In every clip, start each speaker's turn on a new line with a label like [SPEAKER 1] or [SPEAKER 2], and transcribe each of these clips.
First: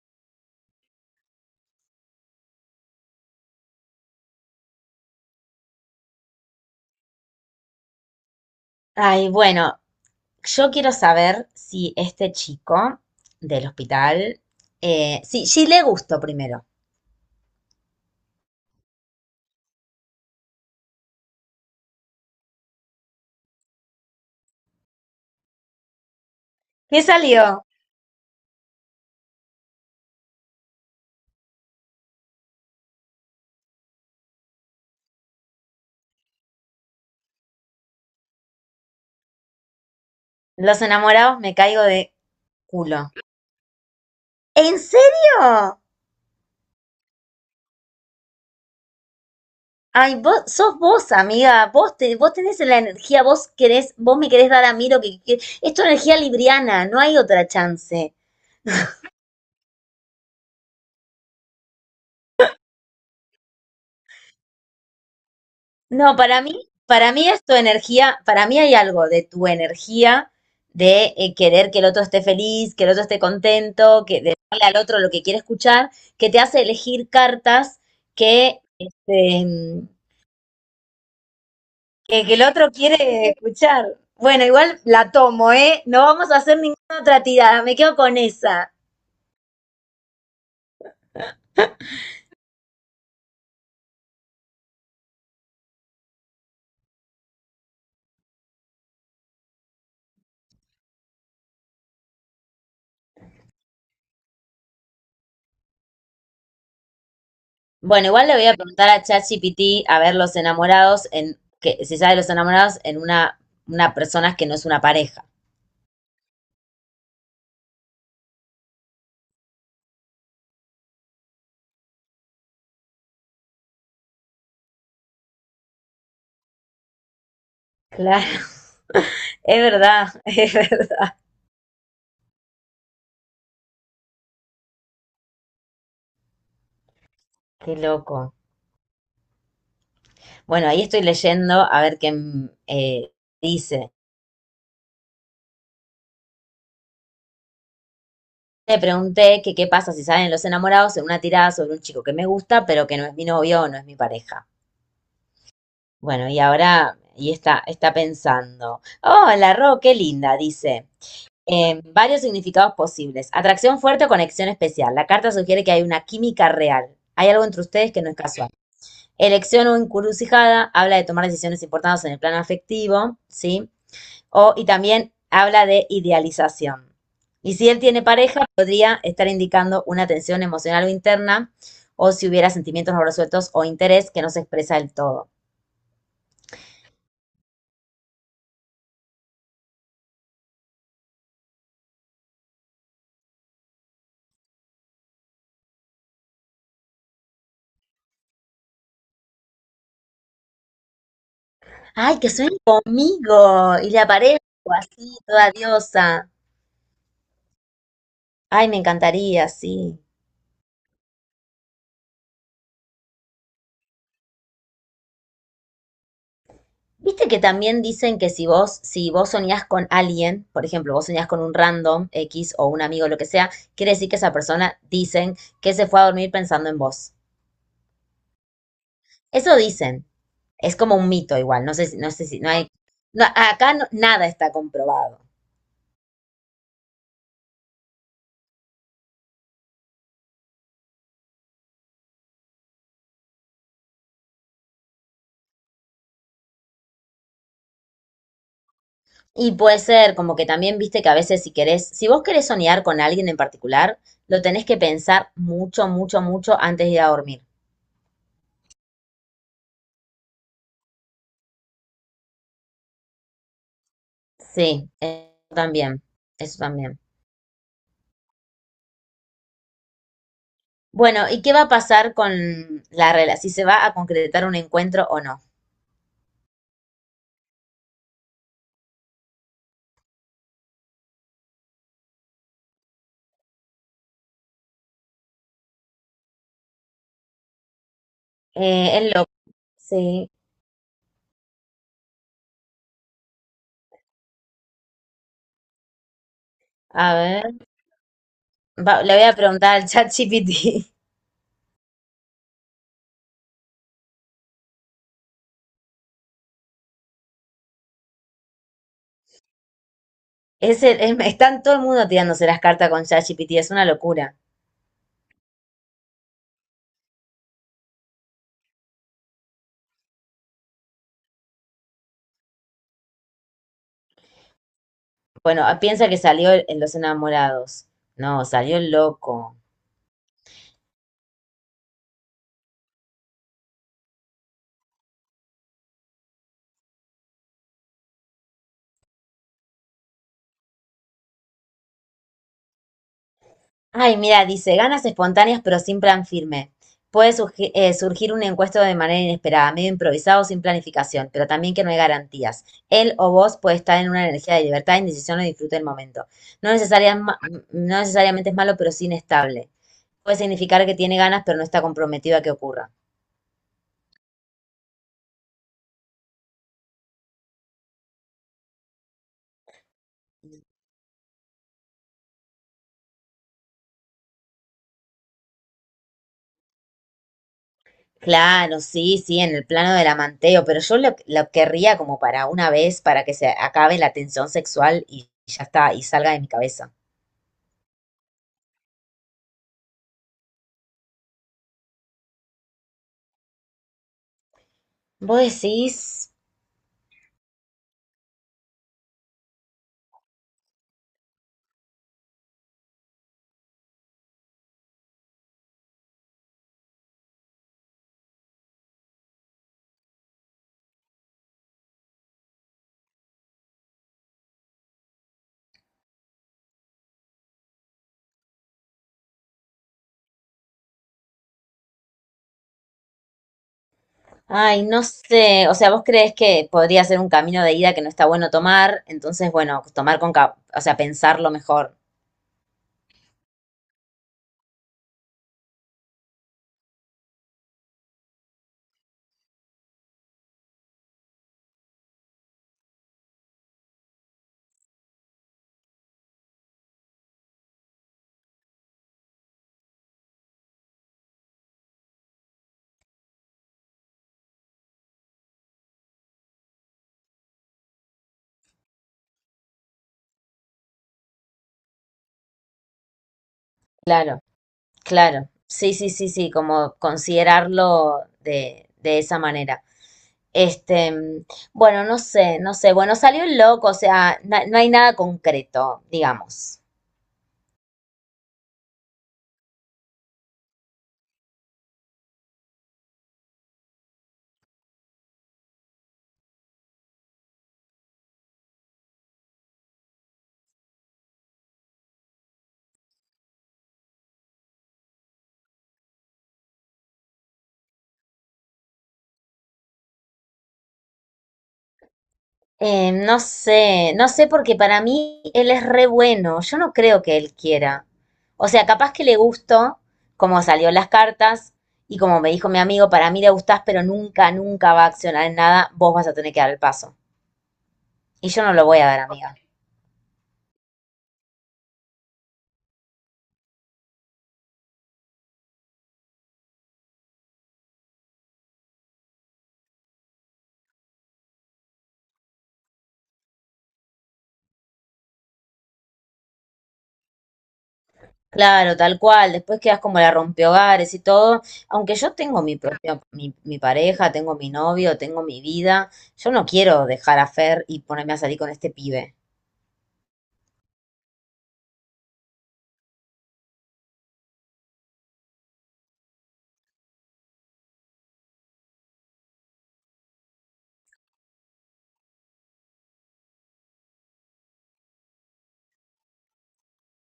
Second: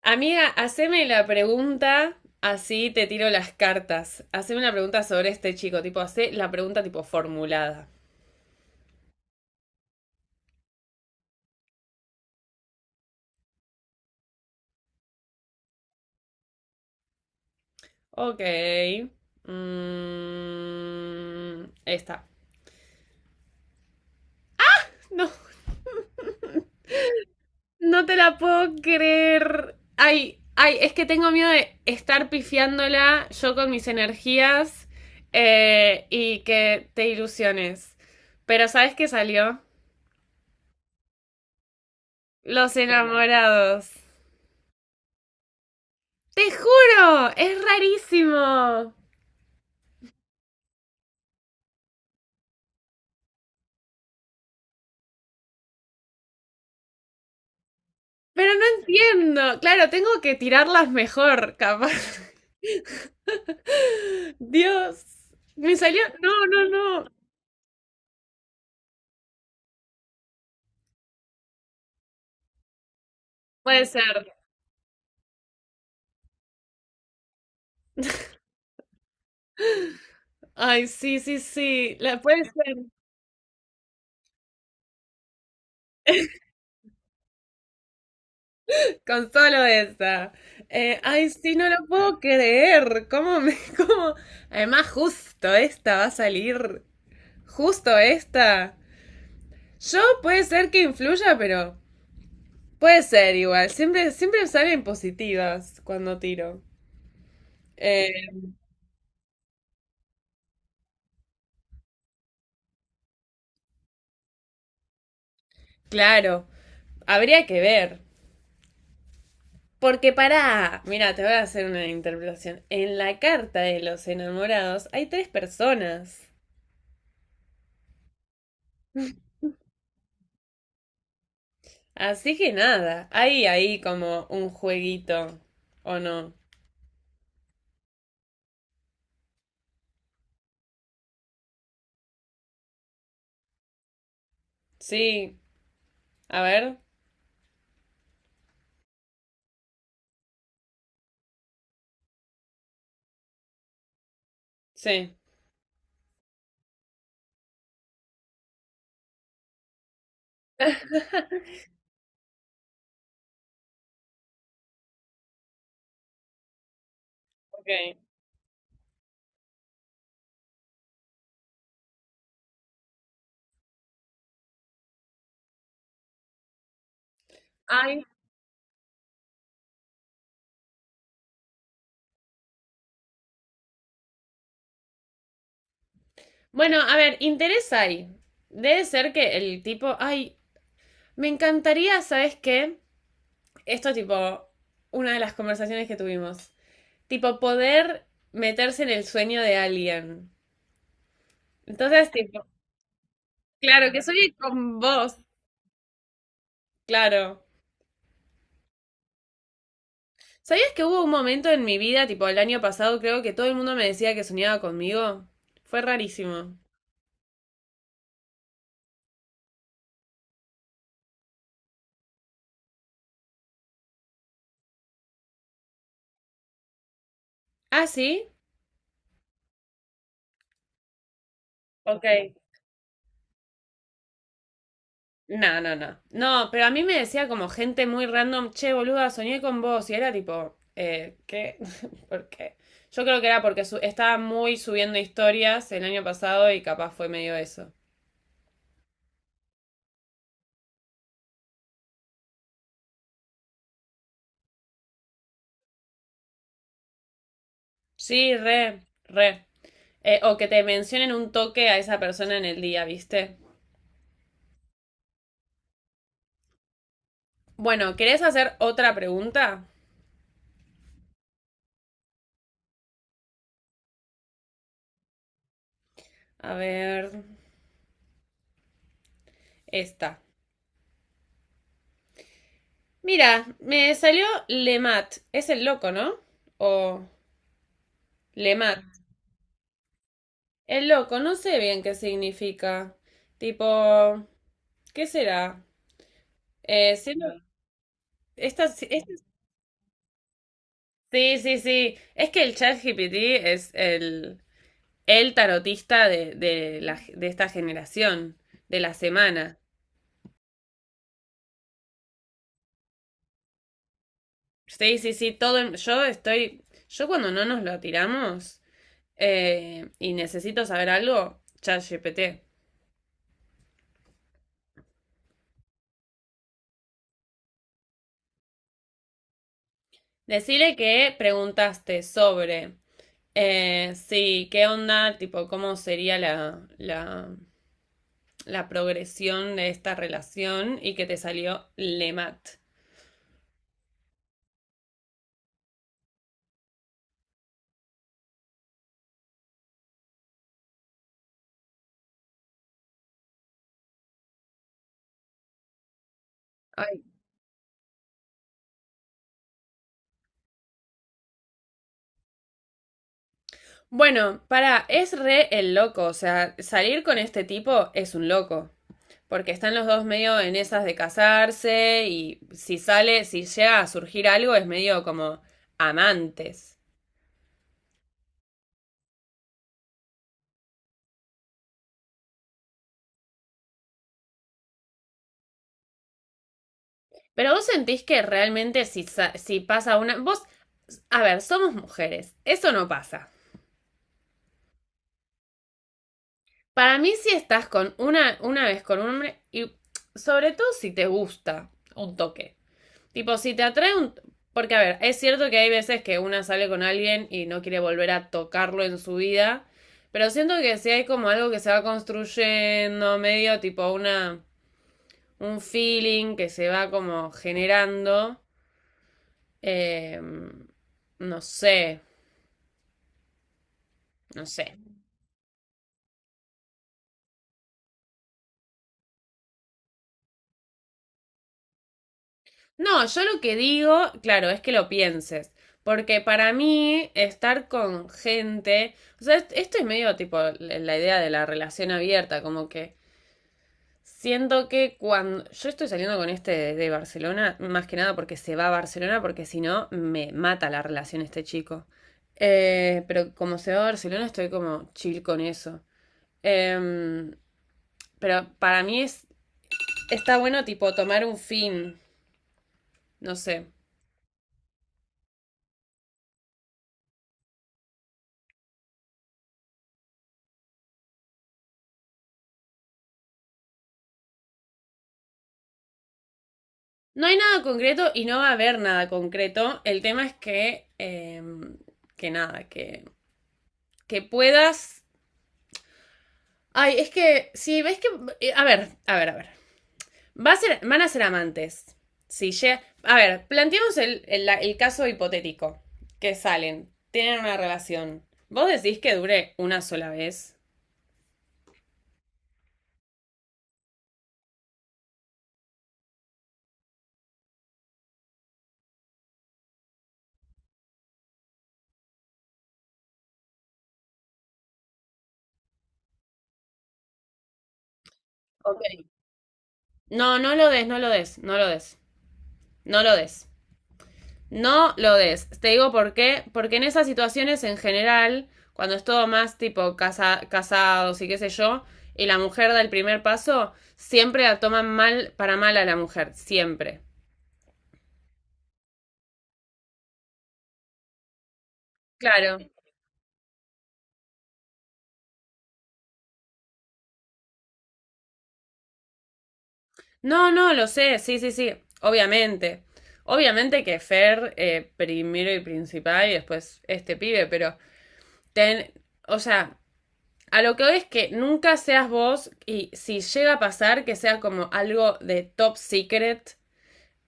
[SPEAKER 1] Amiga, haceme la pregunta, así te tiro las cartas. Haceme una pregunta sobre este chico, tipo, hacé la pregunta tipo formulada.
[SPEAKER 2] Ay, bueno, yo quiero saber si este chico del hospital, sí le gustó primero.
[SPEAKER 1] Ok. Mm, esta. No,
[SPEAKER 2] ¿Qué salió?
[SPEAKER 1] no, te la puedo creer. Ay, ay, es que tengo miedo de estar pifiándola yo con mis energías y que te ilusiones. Pero ¿sabes qué salió?
[SPEAKER 2] Los enamorados, me caigo de
[SPEAKER 1] Los
[SPEAKER 2] culo.
[SPEAKER 1] enamorados.
[SPEAKER 2] ¿En serio?
[SPEAKER 1] Te juro, es rarísimo.
[SPEAKER 2] Ay, vos sos vos, amiga. Vos, te, vos tenés la energía, vos querés, vos me querés dar a mí lo que- es tu energía libriana, no hay otra chance.
[SPEAKER 1] Pero no entiendo. Claro, tengo que tirarlas mejor, capaz. Dios, me salió.
[SPEAKER 2] No,
[SPEAKER 1] No,
[SPEAKER 2] para
[SPEAKER 1] no,
[SPEAKER 2] mí,
[SPEAKER 1] no.
[SPEAKER 2] para mí es tu energía, para mí hay algo de tu energía de querer que el otro esté feliz, que el otro esté
[SPEAKER 1] Puede
[SPEAKER 2] contento, que
[SPEAKER 1] ser.
[SPEAKER 2] de darle al otro lo que quiere escuchar, que te hace elegir cartas que,
[SPEAKER 1] Ay, sí, sí, sí. La
[SPEAKER 2] que el
[SPEAKER 1] puede
[SPEAKER 2] otro
[SPEAKER 1] ser.
[SPEAKER 2] quiere escuchar. Bueno, igual la tomo, ¿eh? No vamos a hacer ninguna otra tirada, me quedo con esa.
[SPEAKER 1] Con solo esa. Ay, sí, no lo puedo creer. ¿Cómo me, cómo? Además, justo esta va a salir. Justo esta. Yo puede ser que influya, pero puede ser igual. Siempre, siempre salen positivas cuando tiro.
[SPEAKER 2] Bueno, igual
[SPEAKER 1] Eh,
[SPEAKER 2] le voy a preguntar a ChatGPT a ver los enamorados en, que se sabe los enamorados en una persona que no es una pareja.
[SPEAKER 1] claro. Habría que ver. Porque pará, mira, te voy a hacer una interpretación. En la carta de los enamorados hay tres personas.
[SPEAKER 2] Claro. Es verdad, es verdad.
[SPEAKER 1] Así que nada, hay ahí como un jueguito, ¿o no?
[SPEAKER 2] Qué loco. Bueno, ahí estoy leyendo a ver qué dice.
[SPEAKER 1] Sí, a ver,
[SPEAKER 2] Le pregunté que qué pasa si salen los enamorados en una tirada sobre un chico que me gusta, pero que no es mi novio o no es mi pareja.
[SPEAKER 1] sí.
[SPEAKER 2] Bueno, y ahora, y está pensando. Hola, Ro, qué linda, dice. Varios significados posibles. Atracción fuerte o conexión especial. La carta sugiere que hay una química real. Hay algo entre ustedes
[SPEAKER 1] Ok.
[SPEAKER 2] que no es casual. Elección o encrucijada, habla de tomar decisiones importantes en el plano afectivo, ¿sí? O, y también habla de idealización. Y si él tiene
[SPEAKER 1] Ay.
[SPEAKER 2] pareja, podría estar indicando una tensión emocional o interna, o si hubiera sentimientos no resueltos o interés que no se expresa del todo.
[SPEAKER 1] Bueno, a ver, interés hay. Debe ser que el tipo, ay, me encantaría, ¿sabes qué? Esto tipo, una de las conversaciones que tuvimos. Tipo, poder meterse en el sueño de alguien. Entonces,
[SPEAKER 2] ¡Ay, que
[SPEAKER 1] tipo,
[SPEAKER 2] sueñe conmigo! Y
[SPEAKER 1] claro,
[SPEAKER 2] le
[SPEAKER 1] que soy
[SPEAKER 2] aparezco
[SPEAKER 1] con vos,
[SPEAKER 2] así, toda diosa.
[SPEAKER 1] claro.
[SPEAKER 2] Ay, me encantaría, sí.
[SPEAKER 1] ¿Sabías que hubo un momento en mi vida, tipo el año pasado, creo que todo el mundo me decía que soñaba conmigo? Fue rarísimo.
[SPEAKER 2] Viste que también dicen que si vos, si vos soñás con alguien, por ejemplo, vos soñás con un random X o un amigo, lo que sea, quiere decir que esa persona dicen que se fue a dormir pensando en vos.
[SPEAKER 1] ¿Ah, sí?
[SPEAKER 2] Eso dicen. Es como un mito igual. No sé si, no sé
[SPEAKER 1] Ok.
[SPEAKER 2] si, no hay, no, acá no- nada está comprobado.
[SPEAKER 1] No, no, no. No, pero a mí me decía como gente muy random, che, boluda, soñé con vos. Y era tipo, ¿qué? ¿Por qué? Yo creo que era porque estaba muy subiendo historias el año pasado y capaz fue medio eso.
[SPEAKER 2] Y puede ser como que también viste que a veces si querés, si vos querés soñar con alguien en particular, lo tenés que pensar mucho, mucho, mucho antes de ir a dormir.
[SPEAKER 1] Sí, re, re. O que te mencionen un toque a esa persona en el día, ¿viste?
[SPEAKER 2] Sí, eso también, eso también.
[SPEAKER 1] Bueno, ¿querés hacer otra pregunta?
[SPEAKER 2] Bueno, ¿y qué va a pasar con la relación? Si se va a concretar un encuentro o no.
[SPEAKER 1] A ver, esta. Mira, me salió Lemat. Es el loco, ¿no? O Lemat.
[SPEAKER 2] Es loco. Sí,
[SPEAKER 1] El loco, no sé bien qué significa. Tipo, ¿qué será? Eh,
[SPEAKER 2] a
[SPEAKER 1] siento-
[SPEAKER 2] ver.
[SPEAKER 1] esta,
[SPEAKER 2] Va- le
[SPEAKER 1] esta-
[SPEAKER 2] voy a preguntar al chat GPT.
[SPEAKER 1] sí, sí, sí. Es que el chat GPT es el tarotista de esta generación, de la semana.
[SPEAKER 2] Es el- es- están todo el mundo tirándose las cartas con ChatGPT, es una locura.
[SPEAKER 1] Sí, sí, sí, todo. Yo estoy. Yo cuando no nos lo tiramos y necesito saber algo, ChatGPT.
[SPEAKER 2] Bueno, ah, piensa que salió en Los Enamorados. No, salió el loco.
[SPEAKER 1] Decirle que preguntaste sobre. Sí, ¿qué onda? Tipo, ¿cómo sería la progresión de esta relación? Y que te salió Lemat.
[SPEAKER 2] Ay, mira, dice, ganas espontáneas pero sin plan firme. Puede surgi- surgir un encuesto de manera inesperada, medio improvisado, sin planificación, pero también que no hay garantías. Él o vos puede estar en una energía de libertad, indecisión o disfrute del momento. No
[SPEAKER 1] Ay.
[SPEAKER 2] necesaria- ma- no necesariamente es malo, pero sí inestable. Puede significar que tiene ganas, pero no está comprometido a que ocurra.
[SPEAKER 1] Bueno, para, es re el loco. O sea, salir con este tipo es un loco. Porque están los dos medio en esas de casarse y si sale, si llega a surgir algo es medio como amantes.
[SPEAKER 2] Claro, sí, sí, en el plano del amanteo, pero yo lo querría como para una vez, para que se acabe la tensión sexual y ya está, y salga de mi cabeza.
[SPEAKER 1] Pero vos sentís que realmente si, si pasa una... Vos, a ver, somos mujeres, eso no pasa.
[SPEAKER 2] Vos decís,
[SPEAKER 1] Para mí si estás con una vez con un hombre y sobre todo si te gusta un toque. Tipo, si te atrae un... Porque, a ver, es cierto que hay veces que una sale con alguien y no quiere volver a tocarlo en su vida, pero siento que si hay como algo que se va construyendo, medio tipo una... un feeling que se va como generando, eh, no sé, no sé.
[SPEAKER 2] ay, no sé, o sea, vos crees que podría ser un camino de ida que no está bueno tomar, entonces, bueno, tomar con, ca- o sea, pensarlo mejor.
[SPEAKER 1] No, yo lo que digo, claro, es que lo pienses. Porque para mí, estar con gente. O sea, esto es medio tipo la idea de la relación abierta, como que siento que cuando yo estoy saliendo con este desde Barcelona, más que nada porque se va a Barcelona, porque si no me mata la relación este chico. Pero como se va a Barcelona, estoy como chill con eso. Em, pero para mí es, está bueno tipo tomar un fin, no sé.
[SPEAKER 2] Claro. Claro, sí, sí, sí, sí, como considerarlo de esa manera. Este, mm, bueno, no sé, no sé. Bueno, salió el loco, o sea, na- no hay nada concreto, digamos.
[SPEAKER 1] No hay nada concreto y no va a haber nada concreto. El tema es que, que nada, que puedas... Ay, es que si ves que... a ver, a ver, a ver. Va a ser, van a ser amantes. Si llega- a ver, planteemos el caso hipotético. Que salen, tienen una relación. ¿Vos decís que dure una sola vez?
[SPEAKER 2] No sé, no sé porque para mí él es re bueno. Yo no creo que él quiera. O sea, capaz que le gustó como salió en las cartas y como me dijo mi amigo, para mí le gustás, pero nunca, nunca va a accionar en nada, vos vas a tener que dar el paso. Y yo no
[SPEAKER 1] Ok.
[SPEAKER 2] lo voy a dar, amiga.
[SPEAKER 1] No, no lo des, no lo des, no lo des, no lo des. No lo des. Te digo por qué. Porque en esas situaciones en general, cuando es todo más tipo casa, casados y qué sé yo, y la mujer da el primer paso, siempre la toman mal para mal a la mujer. Siempre.
[SPEAKER 2] Claro, tal cual. Después quedas como la rompehogares y todo. Aunque yo
[SPEAKER 1] Claro.
[SPEAKER 2] tengo mi propia, mi pareja, tengo mi novio, tengo mi vida. Yo no quiero dejar a Fer y ponerme a salir con este pibe.
[SPEAKER 1] No, no, lo sé, sí, sí, sí, obviamente. Obviamente que Fer primero y principal y después este pibe, pero ten, o sea, a lo que hoy es que nunca seas vos y si llega a pasar que sea como algo de top secret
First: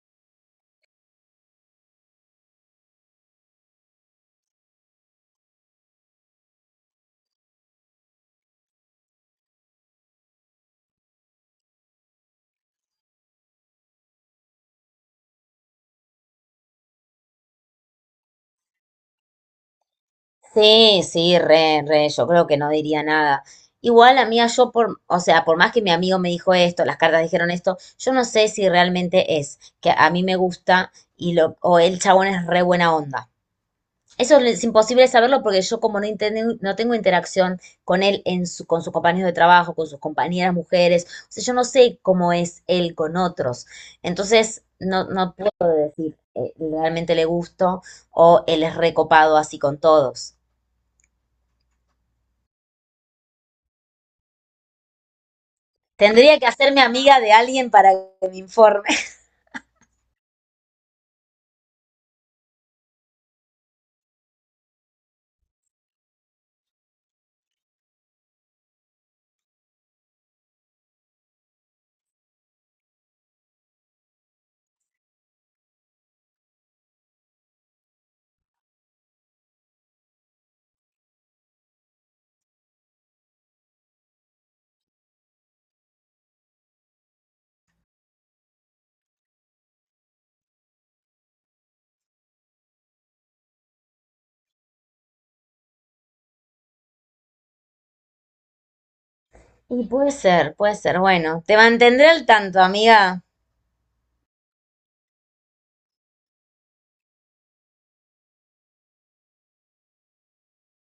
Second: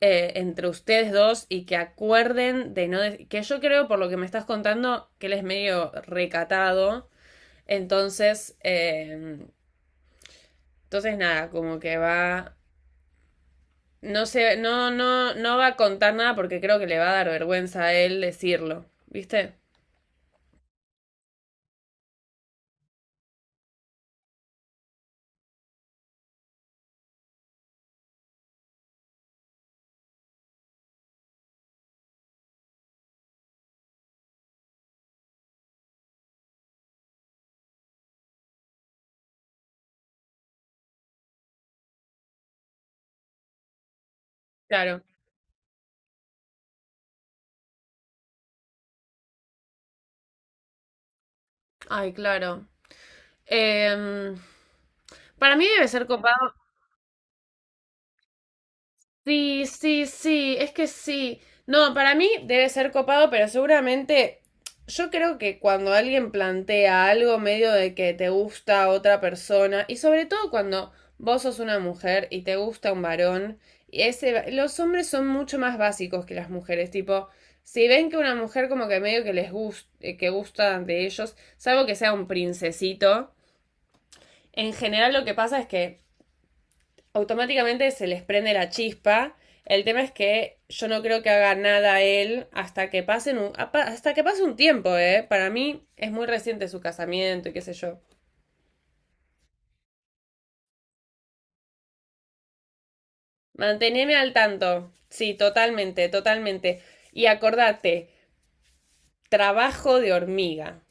[SPEAKER 1] entre ustedes dos y que acuerden de no, de- que yo creo por lo que me estás contando que él es medio recatado, entonces, entonces nada, como que va. No sé, no, no, no va a contar nada porque creo que le va a dar vergüenza a él decirlo, ¿viste?
[SPEAKER 2] Sí, sí, re, re, yo creo que no diría nada. Igual, amiga, yo por, o sea, por más que mi amigo me dijo esto, las cartas dijeron esto, yo no sé si realmente es que a mí me gusta y lo, o el chabón es re buena onda. Eso es imposible saberlo porque yo como no, inten- no tengo interacción con él, en su, con sus compañeros de trabajo, con sus compañeras mujeres, o sea, yo no sé cómo es él con otros. Entonces,
[SPEAKER 1] Claro.
[SPEAKER 2] no, no puedo decir realmente le gusto o él es recopado así con todos.
[SPEAKER 1] Ay, claro. Em, para mí debe ser
[SPEAKER 2] Tendría
[SPEAKER 1] copado.
[SPEAKER 2] que hacerme amiga de alguien para que me informe.
[SPEAKER 1] Sí, sí, sí, es que sí. No, para mí debe ser copado, pero seguramente yo creo que cuando alguien plantea algo medio de que te gusta otra persona, y sobre todo cuando vos sos una mujer y te gusta un varón, y ese, los hombres son mucho más básicos que las mujeres, tipo, si ven que una mujer como que medio que les gusta, que gusta de ellos, salvo que sea un princesito, en general lo que pasa es que automáticamente se les prende la chispa. El tema es que yo no creo que haga nada él hasta que pasen un, hasta que pase un tiempo, ¿eh? Para mí es muy reciente su casamiento y qué sé yo.
[SPEAKER 2] Y puede ser, puede ser. Bueno, te mantendré al tanto, amiga.
[SPEAKER 1] Manteneme al tanto. Sí, totalmente, totalmente. Y acordate, trabajo de hormiga.